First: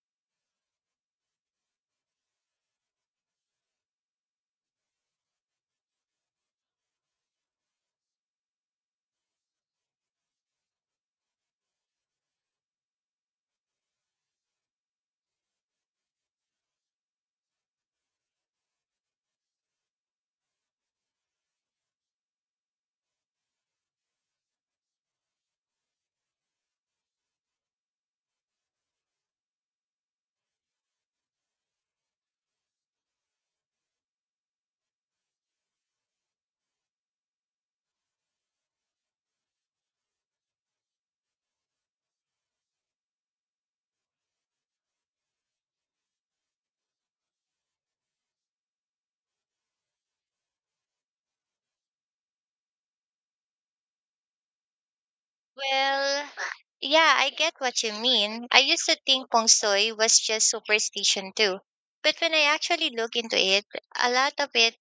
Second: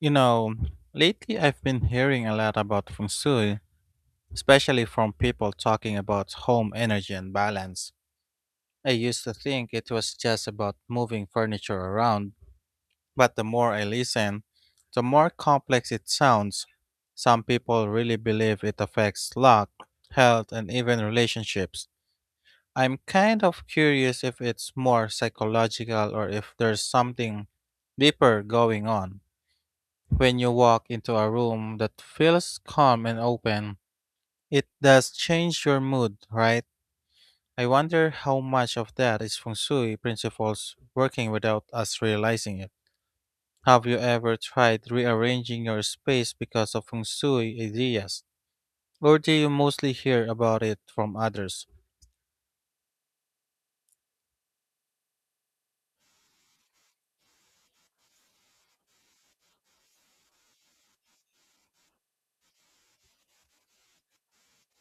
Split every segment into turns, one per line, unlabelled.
You know, lately I've been hearing a lot about feng shui, especially from people talking about home energy and balance. I used to think it was just about moving furniture around, but the more I listen, the more complex it sounds. Some people really believe it affects luck, health, and even relationships. I'm kind of curious if it's more psychological or if there's something deeper going on. When you walk into a room that feels calm and open, it does change your mood, right? I wonder how much of that is feng shui principles working without us realizing it. Have you ever tried rearranging your space because of feng shui ideas? Or do you mostly hear about it from others?
Well, yeah, I get what you mean. I used to think feng shui was just superstition too. But when I actually look into it, a lot of it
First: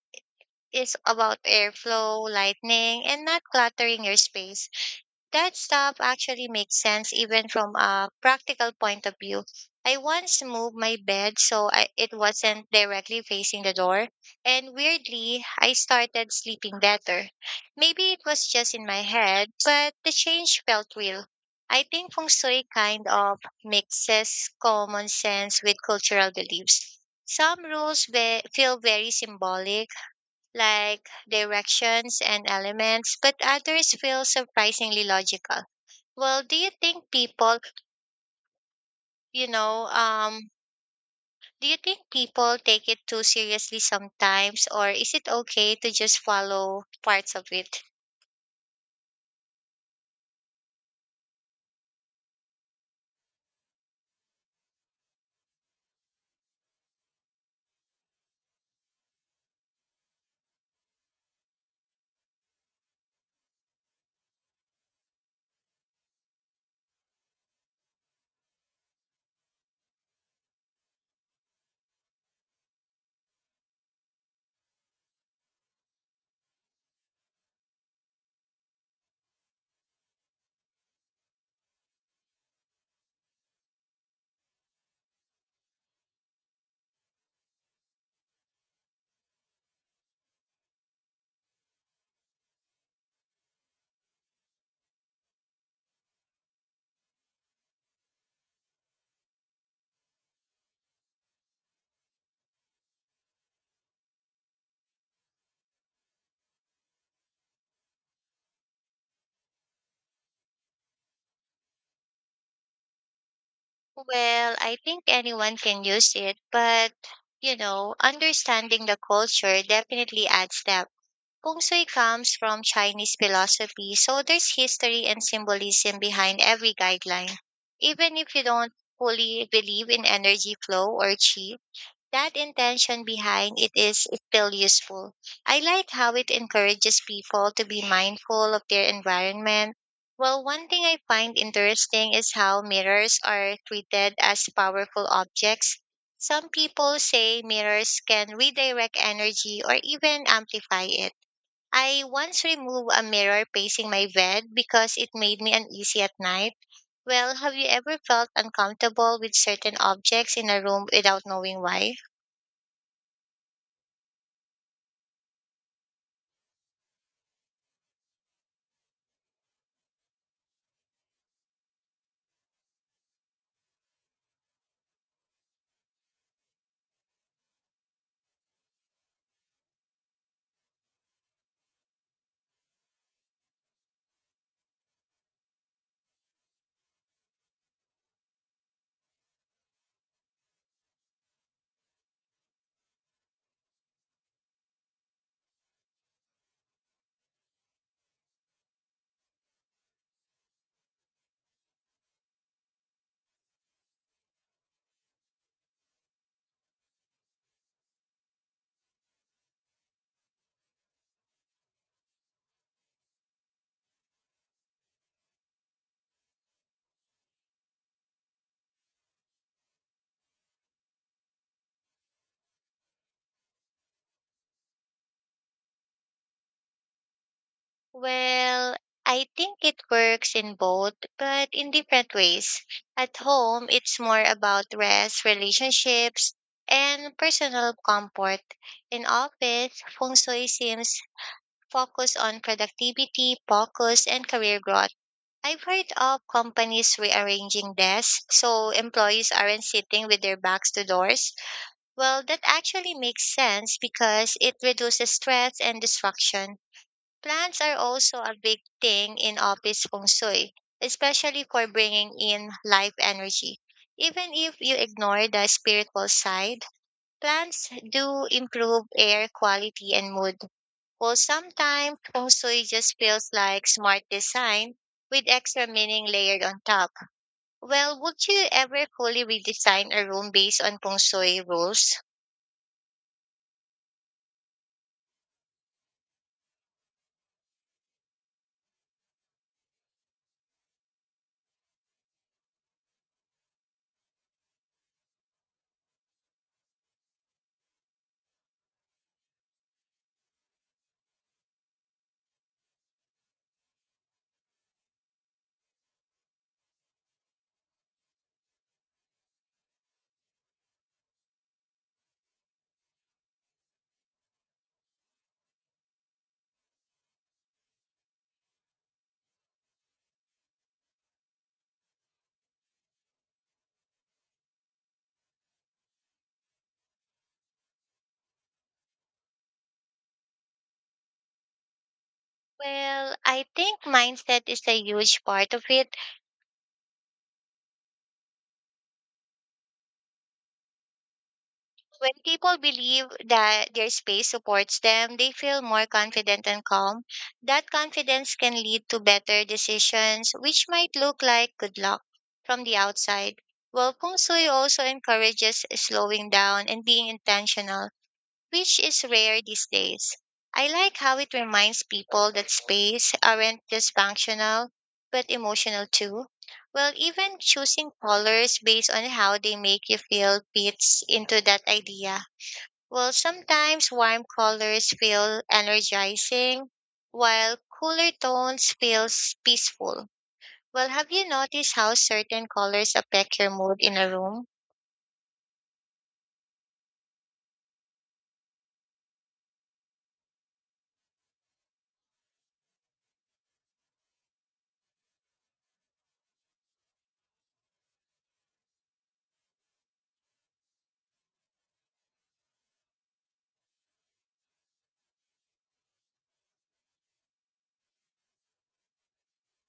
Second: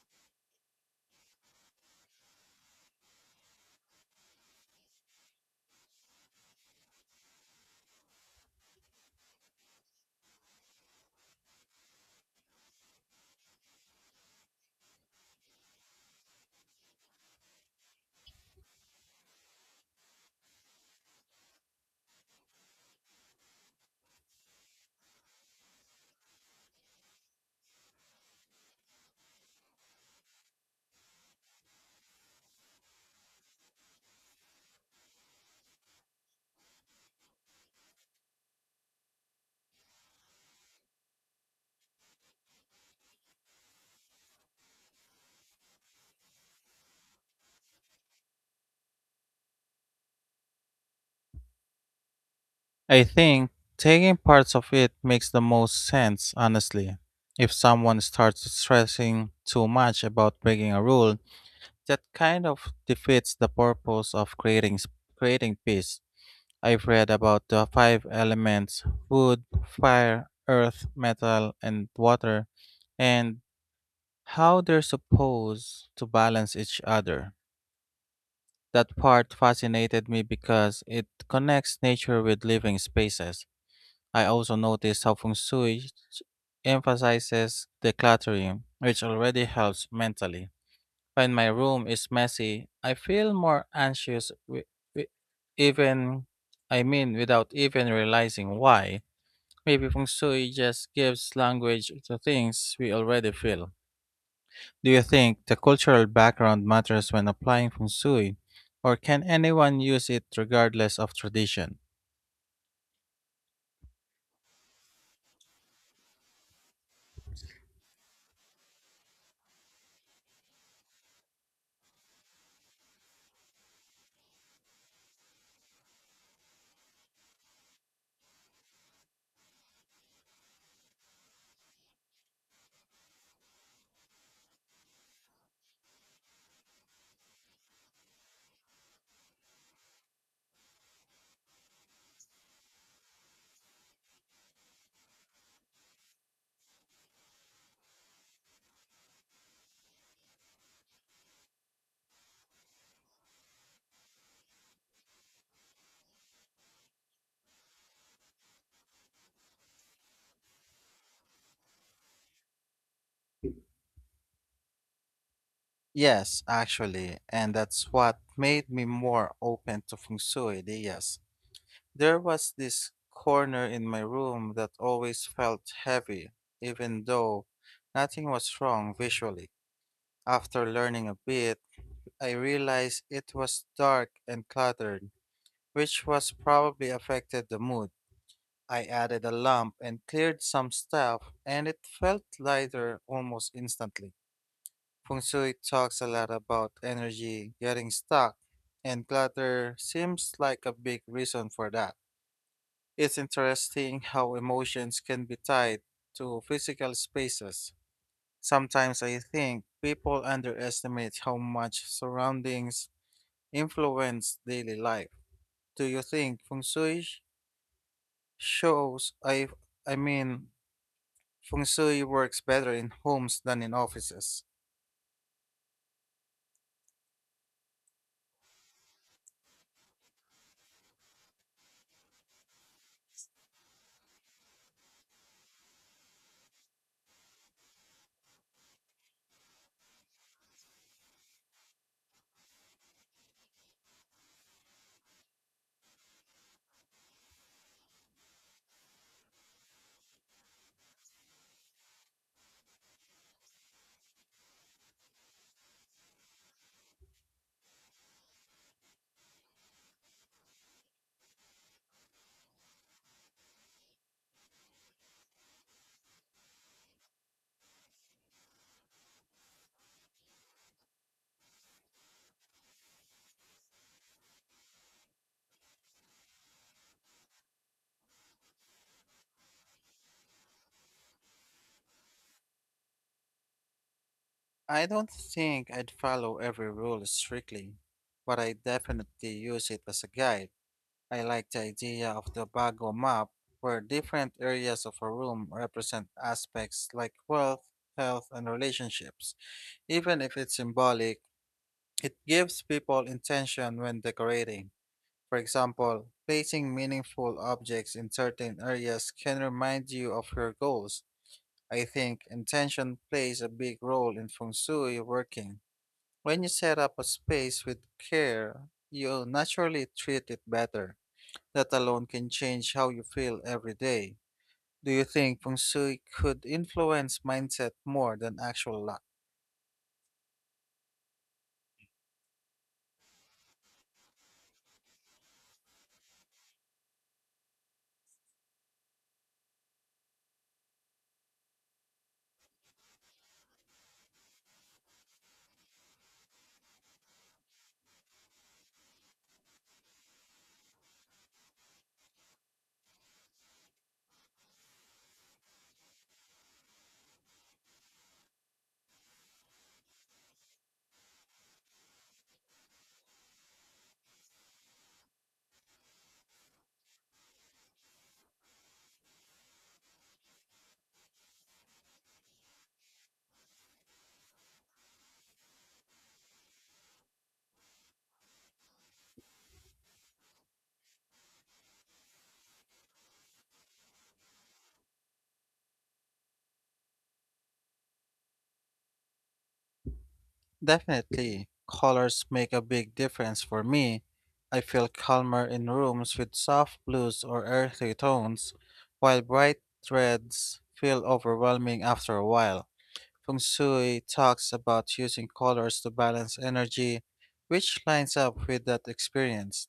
is about airflow, lightning, and not cluttering your space. That stuff actually makes sense even from a practical point of view. I once moved my bed so it wasn't directly facing the door, and weirdly, I started sleeping better. Maybe it was just in my head, but the change felt real. I think feng shui kind of mixes common sense with cultural beliefs. Some rules feel very symbolic, like directions and elements, but others feel surprisingly logical. Well, do you think people, you know, um, do you think people take it too seriously sometimes, or is it okay to just follow parts of it?
I think taking parts of it makes the most sense, honestly. If someone starts stressing too much about breaking a rule, that kind of defeats the purpose of creating peace. I've read about the five elements: wood, fire, earth, metal, and water, and how they're supposed to balance each other. That part fascinated me because it connects nature with living spaces. I also noticed how feng shui emphasizes decluttering, which already helps mentally. When my room is messy, I feel more anxious wi- wi- even I mean without even realizing why. Maybe feng shui just gives language to things we already feel. Do you think the cultural background matters when applying feng shui, or can anyone use it regardless of tradition?
Well, I think anyone can use it, but, understanding the culture definitely adds depth. Feng Shui comes from Chinese philosophy, so there's history and symbolism behind every guideline. Even if you don't fully believe in energy flow or qi, that intention behind it is still useful. I like how it encourages people to be mindful of their environment. Well, one thing I find interesting is how mirrors are treated as powerful objects. Some people say mirrors can redirect energy or even amplify it. I once removed a mirror facing my bed because it made me uneasy at night. Well, have you ever felt uncomfortable with certain objects in a room without knowing why?
Yes, actually, and that's what made me more open to feng shui ideas. There was this corner in my room that always felt heavy, even though nothing was wrong visually. After learning a bit, I realized it was dark and cluttered, which was probably affected the mood. I added a lamp and cleared some stuff, and it felt lighter almost instantly. Feng Shui talks a lot about energy getting stuck, and clutter seems like a big reason for that. It's interesting how emotions can be tied to physical spaces. Sometimes I think people underestimate how much surroundings influence daily life. Do you think feng shui sh- shows I mean feng shui works better in homes than in offices?
Well, I think it works in both, but in different ways. At home, it's more about rest, relationships, and personal comfort. In office, feng shui seems focused on productivity, focus, and career growth. I've heard of companies rearranging desks so employees aren't sitting with their backs to doors. Well, that actually makes sense because it reduces stress and distraction. Plants are also a big thing in office feng shui, especially for bringing in life energy. Even if you ignore the spiritual side, plants do improve air quality and mood. Well, sometimes feng shui just feels like smart design with extra meaning layered on top. Well, would you ever fully redesign a room based on feng shui rules?
I don't think I'd follow every rule strictly, but I definitely use it as a guide. I like the idea of the Bago map, where different areas of a room represent aspects like wealth, health, and relationships. Even if it's symbolic, it gives people intention when decorating. For example, placing meaningful objects in certain areas can remind you of your goals. I think intention plays a big role in feng shui working. When you set up a space with care, you naturally treat it better. That alone can change how you feel every day. Do you think feng shui could influence mindset more than actual luck?
Well, I think mindset is a huge part of it. When people believe that their space supports them, they feel more confident and calm. That confidence can lead to better decisions, which might look like good luck from the outside. Well, Feng Shui also encourages slowing down and being intentional, which is rare these days. I like how it reminds people that space aren't just functional, but emotional too. Well, even choosing colors based on how they make you feel fits into that idea. Well, sometimes warm colors feel energizing, while cooler tones feel peaceful. Well, have you noticed how certain colors affect your mood in a room?
Definitely. Colors make a big difference for me. I feel calmer in rooms with soft blues or earthy tones, while bright reds feel overwhelming after a while. Feng Shui talks about using colors to balance energy, which lines up with that experience.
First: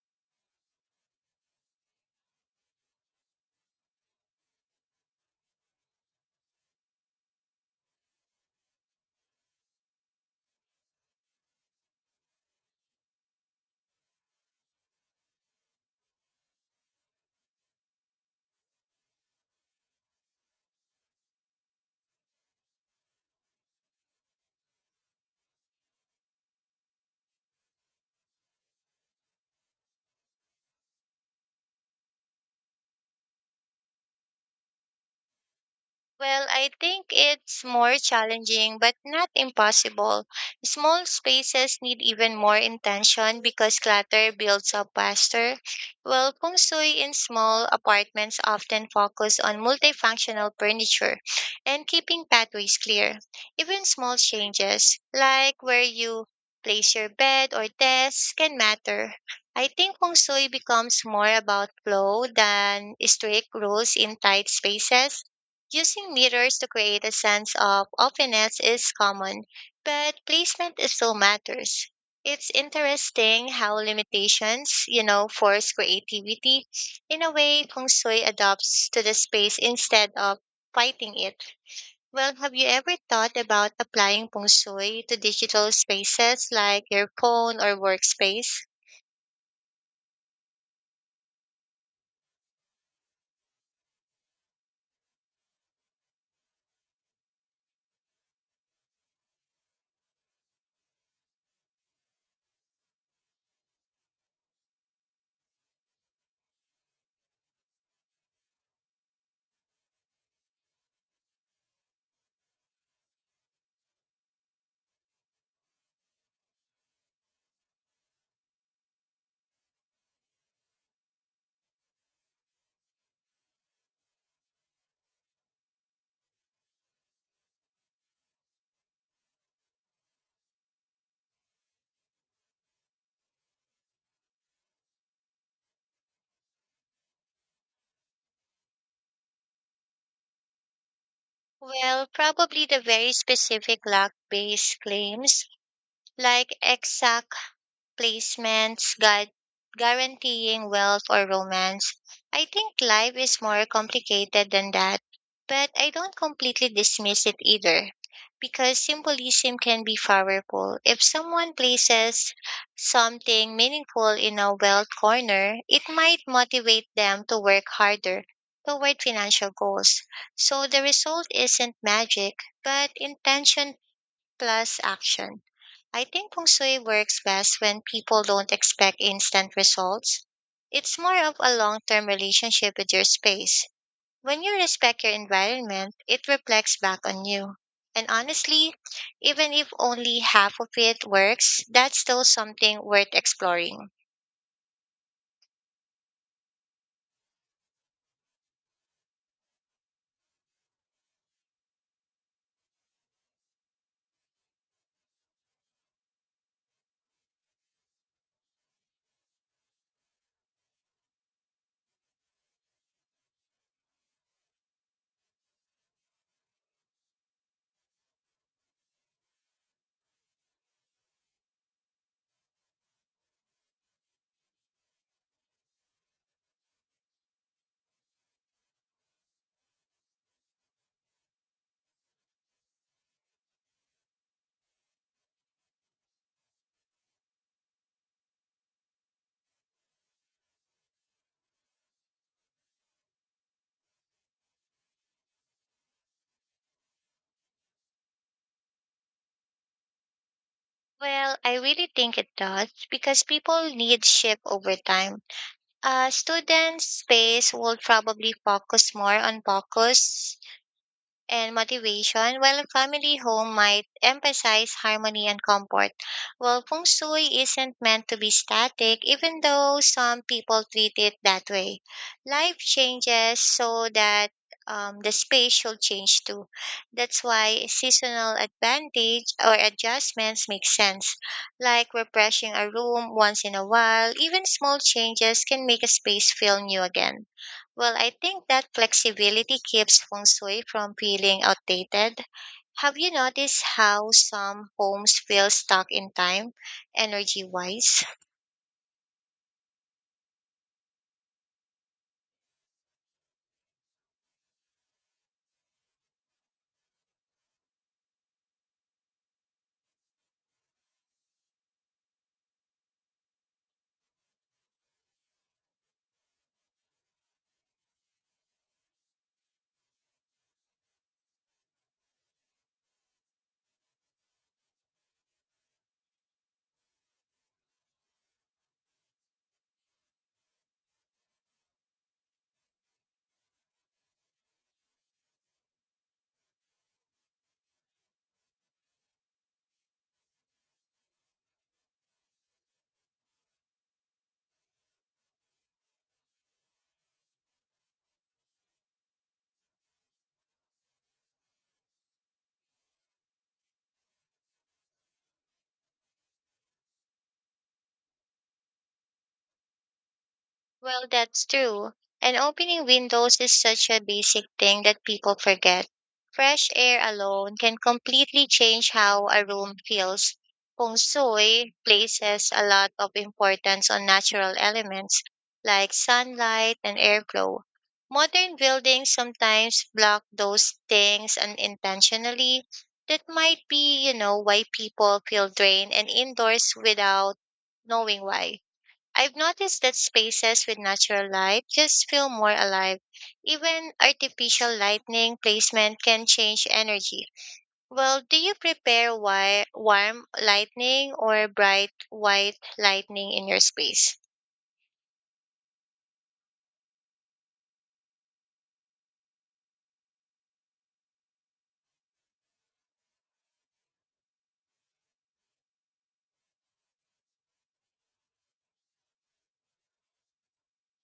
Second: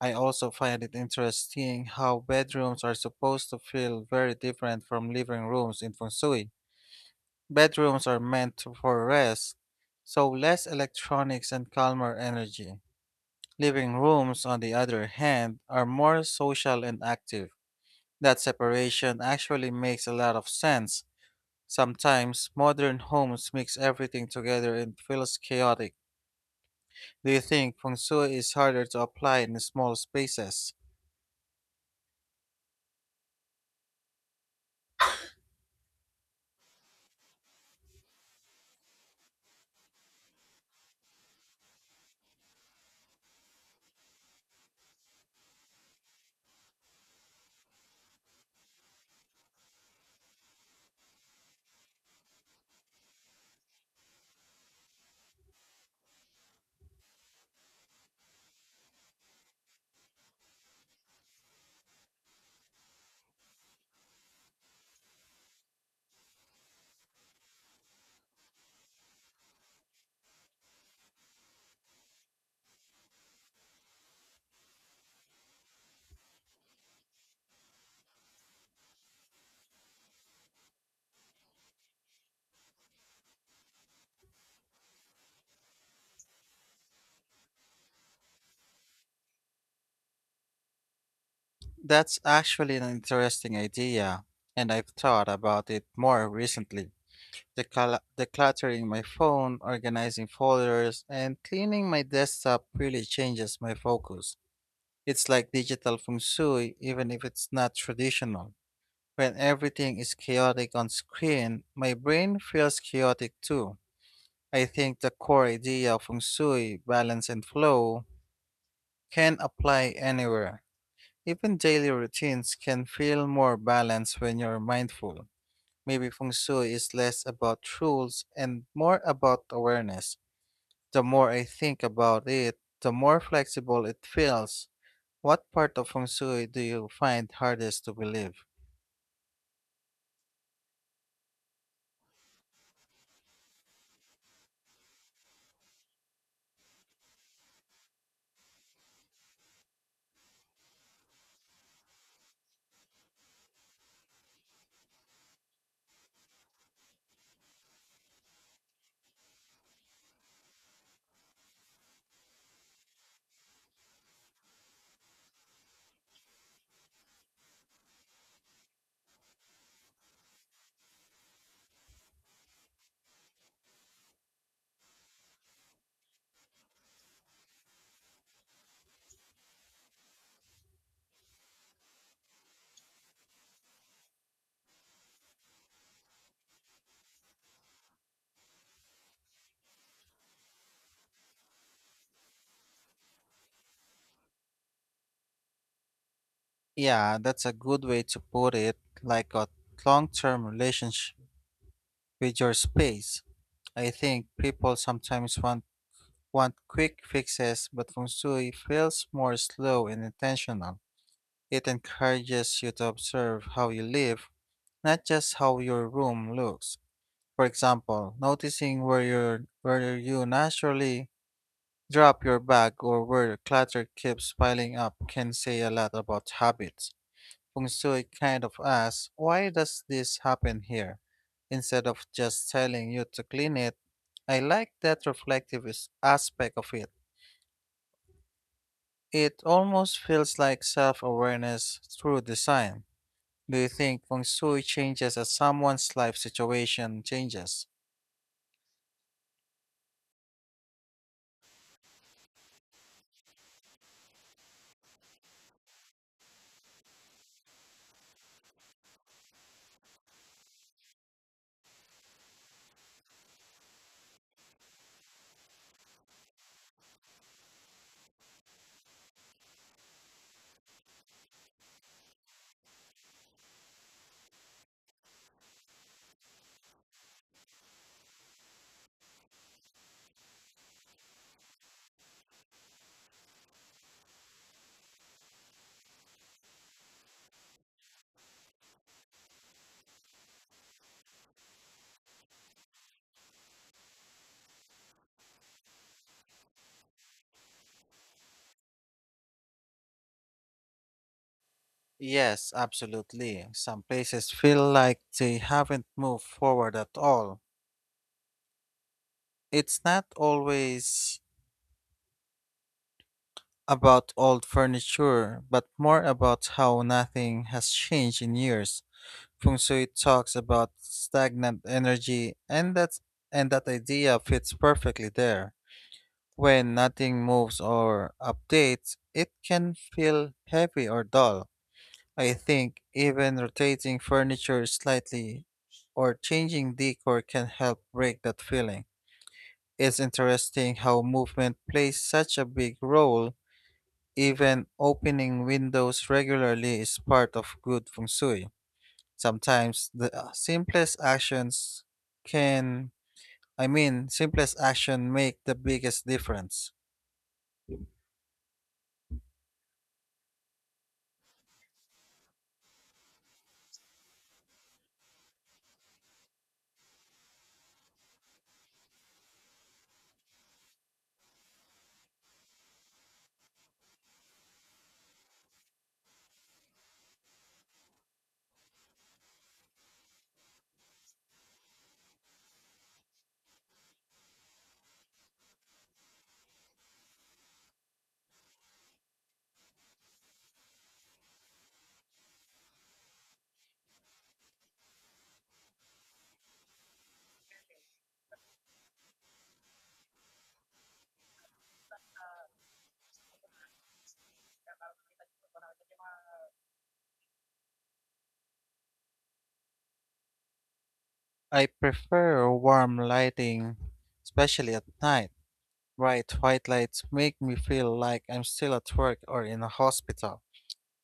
I also find it interesting how bedrooms are supposed to feel very different from living rooms in feng shui. Bedrooms are for rest, so less electronics and calmer energy. Living rooms, on the other hand, are more social and active. That separation actually makes a lot of sense. Sometimes modern homes mix everything together and feels chaotic. Do you think feng shui is harder to apply in small spaces?
Well, I think it's more challenging, but not impossible. Small spaces need even more intention because clutter builds up faster. While feng shui in small apartments often focus on multifunctional furniture and keeping pathways clear. Even small changes, like where you place your bed or desk, can matter. I think feng shui becomes more about flow than strict rules in tight spaces. Using mirrors to create a sense of openness is common, but placement still matters. It's interesting how limitations, you know, force creativity. In a way, feng shui adapts to the space instead of fighting it. Well, have you ever thought about applying feng shui to digital spaces like your phone or workspace?
That's actually an interesting idea, and I've thought about it more recently. Decluttering my phone, organizing folders, and cleaning my desktop really changes my focus. It's like digital feng shui, even if it's not traditional. When everything is chaotic on screen, my brain feels chaotic too. I think the core idea of feng shui, balance and flow, can apply anywhere. Even daily routines can feel more balanced when you're mindful. Maybe feng shui is less about rules and more about awareness. The more I think about it, the more flexible it feels. What part of feng shui do you find hardest to believe?
Well, probably the very specific luck-based claims like exact placements, guaranteeing wealth or romance. I think life is more complicated than that, but I don't completely dismiss it either. Because symbolism can be powerful. If someone places something meaningful in a wealth corner, it might motivate them to work harder toward financial goals. So the result isn't magic, but intention plus action. I think feng shui works best when people don't expect instant results. It's more of a long term relationship with your space. When you respect your environment, it reflects back on you. And honestly, even if only half of it works, that's still something worth exploring.
Yeah, that's a good way to put it, like a long-term relationship with your space. I think people sometimes want quick fixes, but feng shui feels more slow and intentional. It encourages you to observe how you live, not just how your room looks. For example, noticing where you naturally drop your bag or where clutter keeps piling up can say a lot about habits. Feng Shui kind of asks, why does this happen here? Instead of just telling you to clean it, I like that aspect of it. It almost feels like self awareness through design. Do you think feng shui changes as someone's life situation changes?
Well, I really think it does because people need shift over time. Students' space will probably focus more on focus and motivation, while a family home might emphasize harmony and comfort. Well, feng shui isn't meant to be static, even though some people treat it that way. Life changes so that the space should change too. That's why seasonal advantage or adjustments make sense, like refreshing a room once in a while. Even small changes can make a space feel new again. Well, I think that flexibility keeps feng shui from feeling outdated. Have you noticed how some homes feel stuck in time, energy wise?
Yes, absolutely. Some places feel like they haven't moved forward at all. It's not always about old furniture, but more about how nothing has changed in years. Feng shui talks about stagnant energy, and that idea fits perfectly there. When nothing moves or updates, it can feel heavy or dull. I think even rotating furniture slightly or changing decor can help break that feeling. It's interesting how movement plays such a big role. Even opening windows regularly is part of good feng shui. Sometimes the simplest can, I mean, simplest action make the biggest difference.
Well, that's true. And opening windows is such a basic thing that people forget. Fresh air alone can completely change how a room feels. Feng Shui places a lot of importance on natural elements like sunlight and airflow. Modern buildings sometimes block those things unintentionally. That might be, you know, why people feel drained and indoors without knowing why. I've noticed that spaces with natural light just feel more alive. Even artificial lighting placement can change energy. Well, do you prepare warm lighting or bright white lighting in your space?
I prefer warm lighting, especially at night. Bright white lights make me feel like I'm still at work or in a hospital.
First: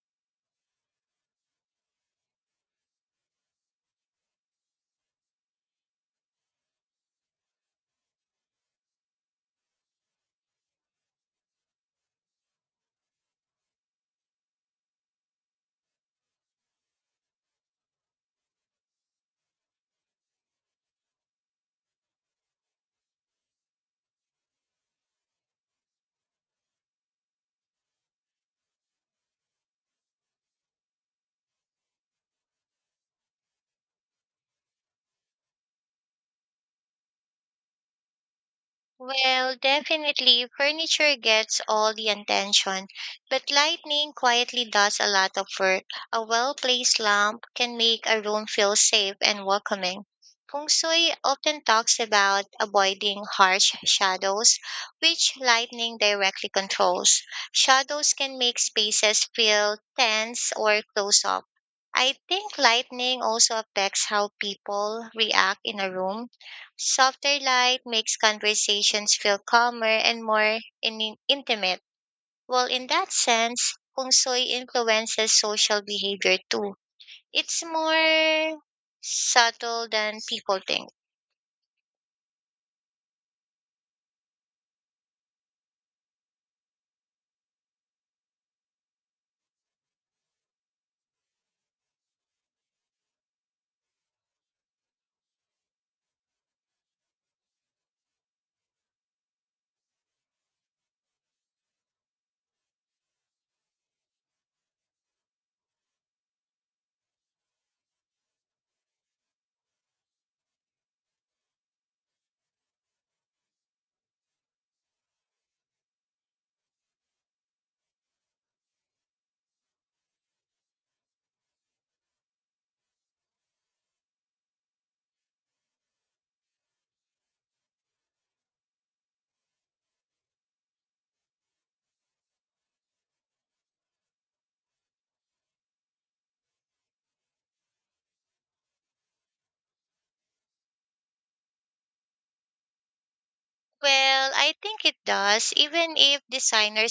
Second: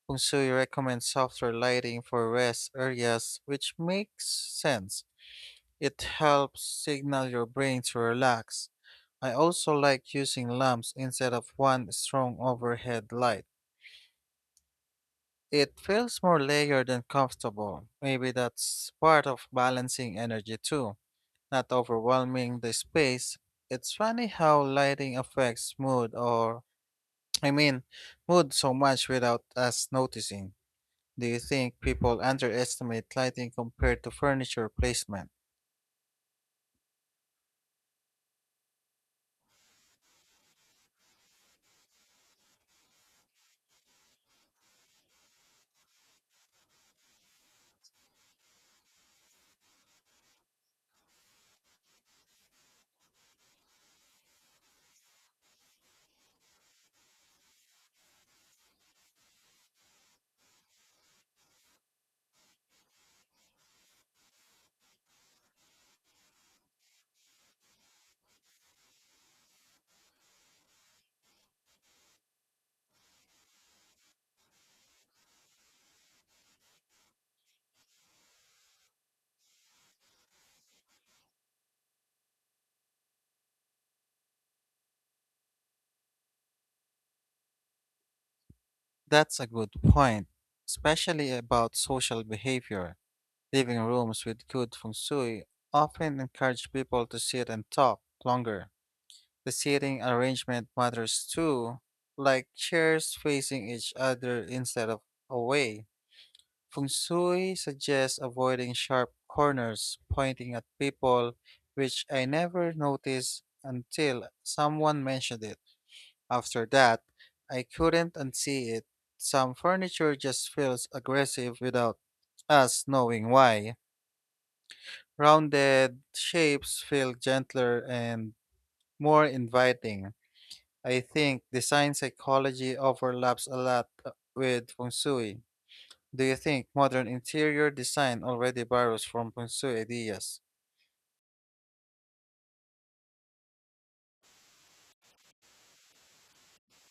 Kung Sui recommends softer lighting for rest areas, which makes sense. It helps signal your brain to relax. I also like using lamps instead of one strong overhead light. It feels more layered and comfortable. Maybe that's part of balancing energy too, not overwhelming the space. It's funny how lighting affects mood or I mean, moved so much without us noticing. Do you think people underestimate lighting compared to furniture placement?
Well, definitely, furniture gets all the attention, but lighting quietly does a lot of work. A well placed lamp can make a room feel safe and welcoming. Feng Shui often talks about avoiding harsh shadows, which lightning directly controls. Shadows can make spaces feel tense or close up. I think lightning also affects how people react in a room. Softer light makes conversations feel calmer and more intimate. Well, in that sense, feng shui influences social behavior too. It's more subtle than people think.
That's a good point, especially about social behavior. Living rooms with good feng shui often encourage people to sit and talk longer. The seating arrangement matters too, like chairs facing each other instead of away. Feng Shui suggests avoiding sharp corners pointing at people, which I never noticed until someone mentioned it. After that, I couldn't unsee it. Some furniture just feels aggressive without us knowing why. Rounded shapes feel gentler and more inviting. I think design psychology overlaps a lot with feng shui. Do you think modern interior design already borrows from feng shui ideas?
Well, I think it does, even if designers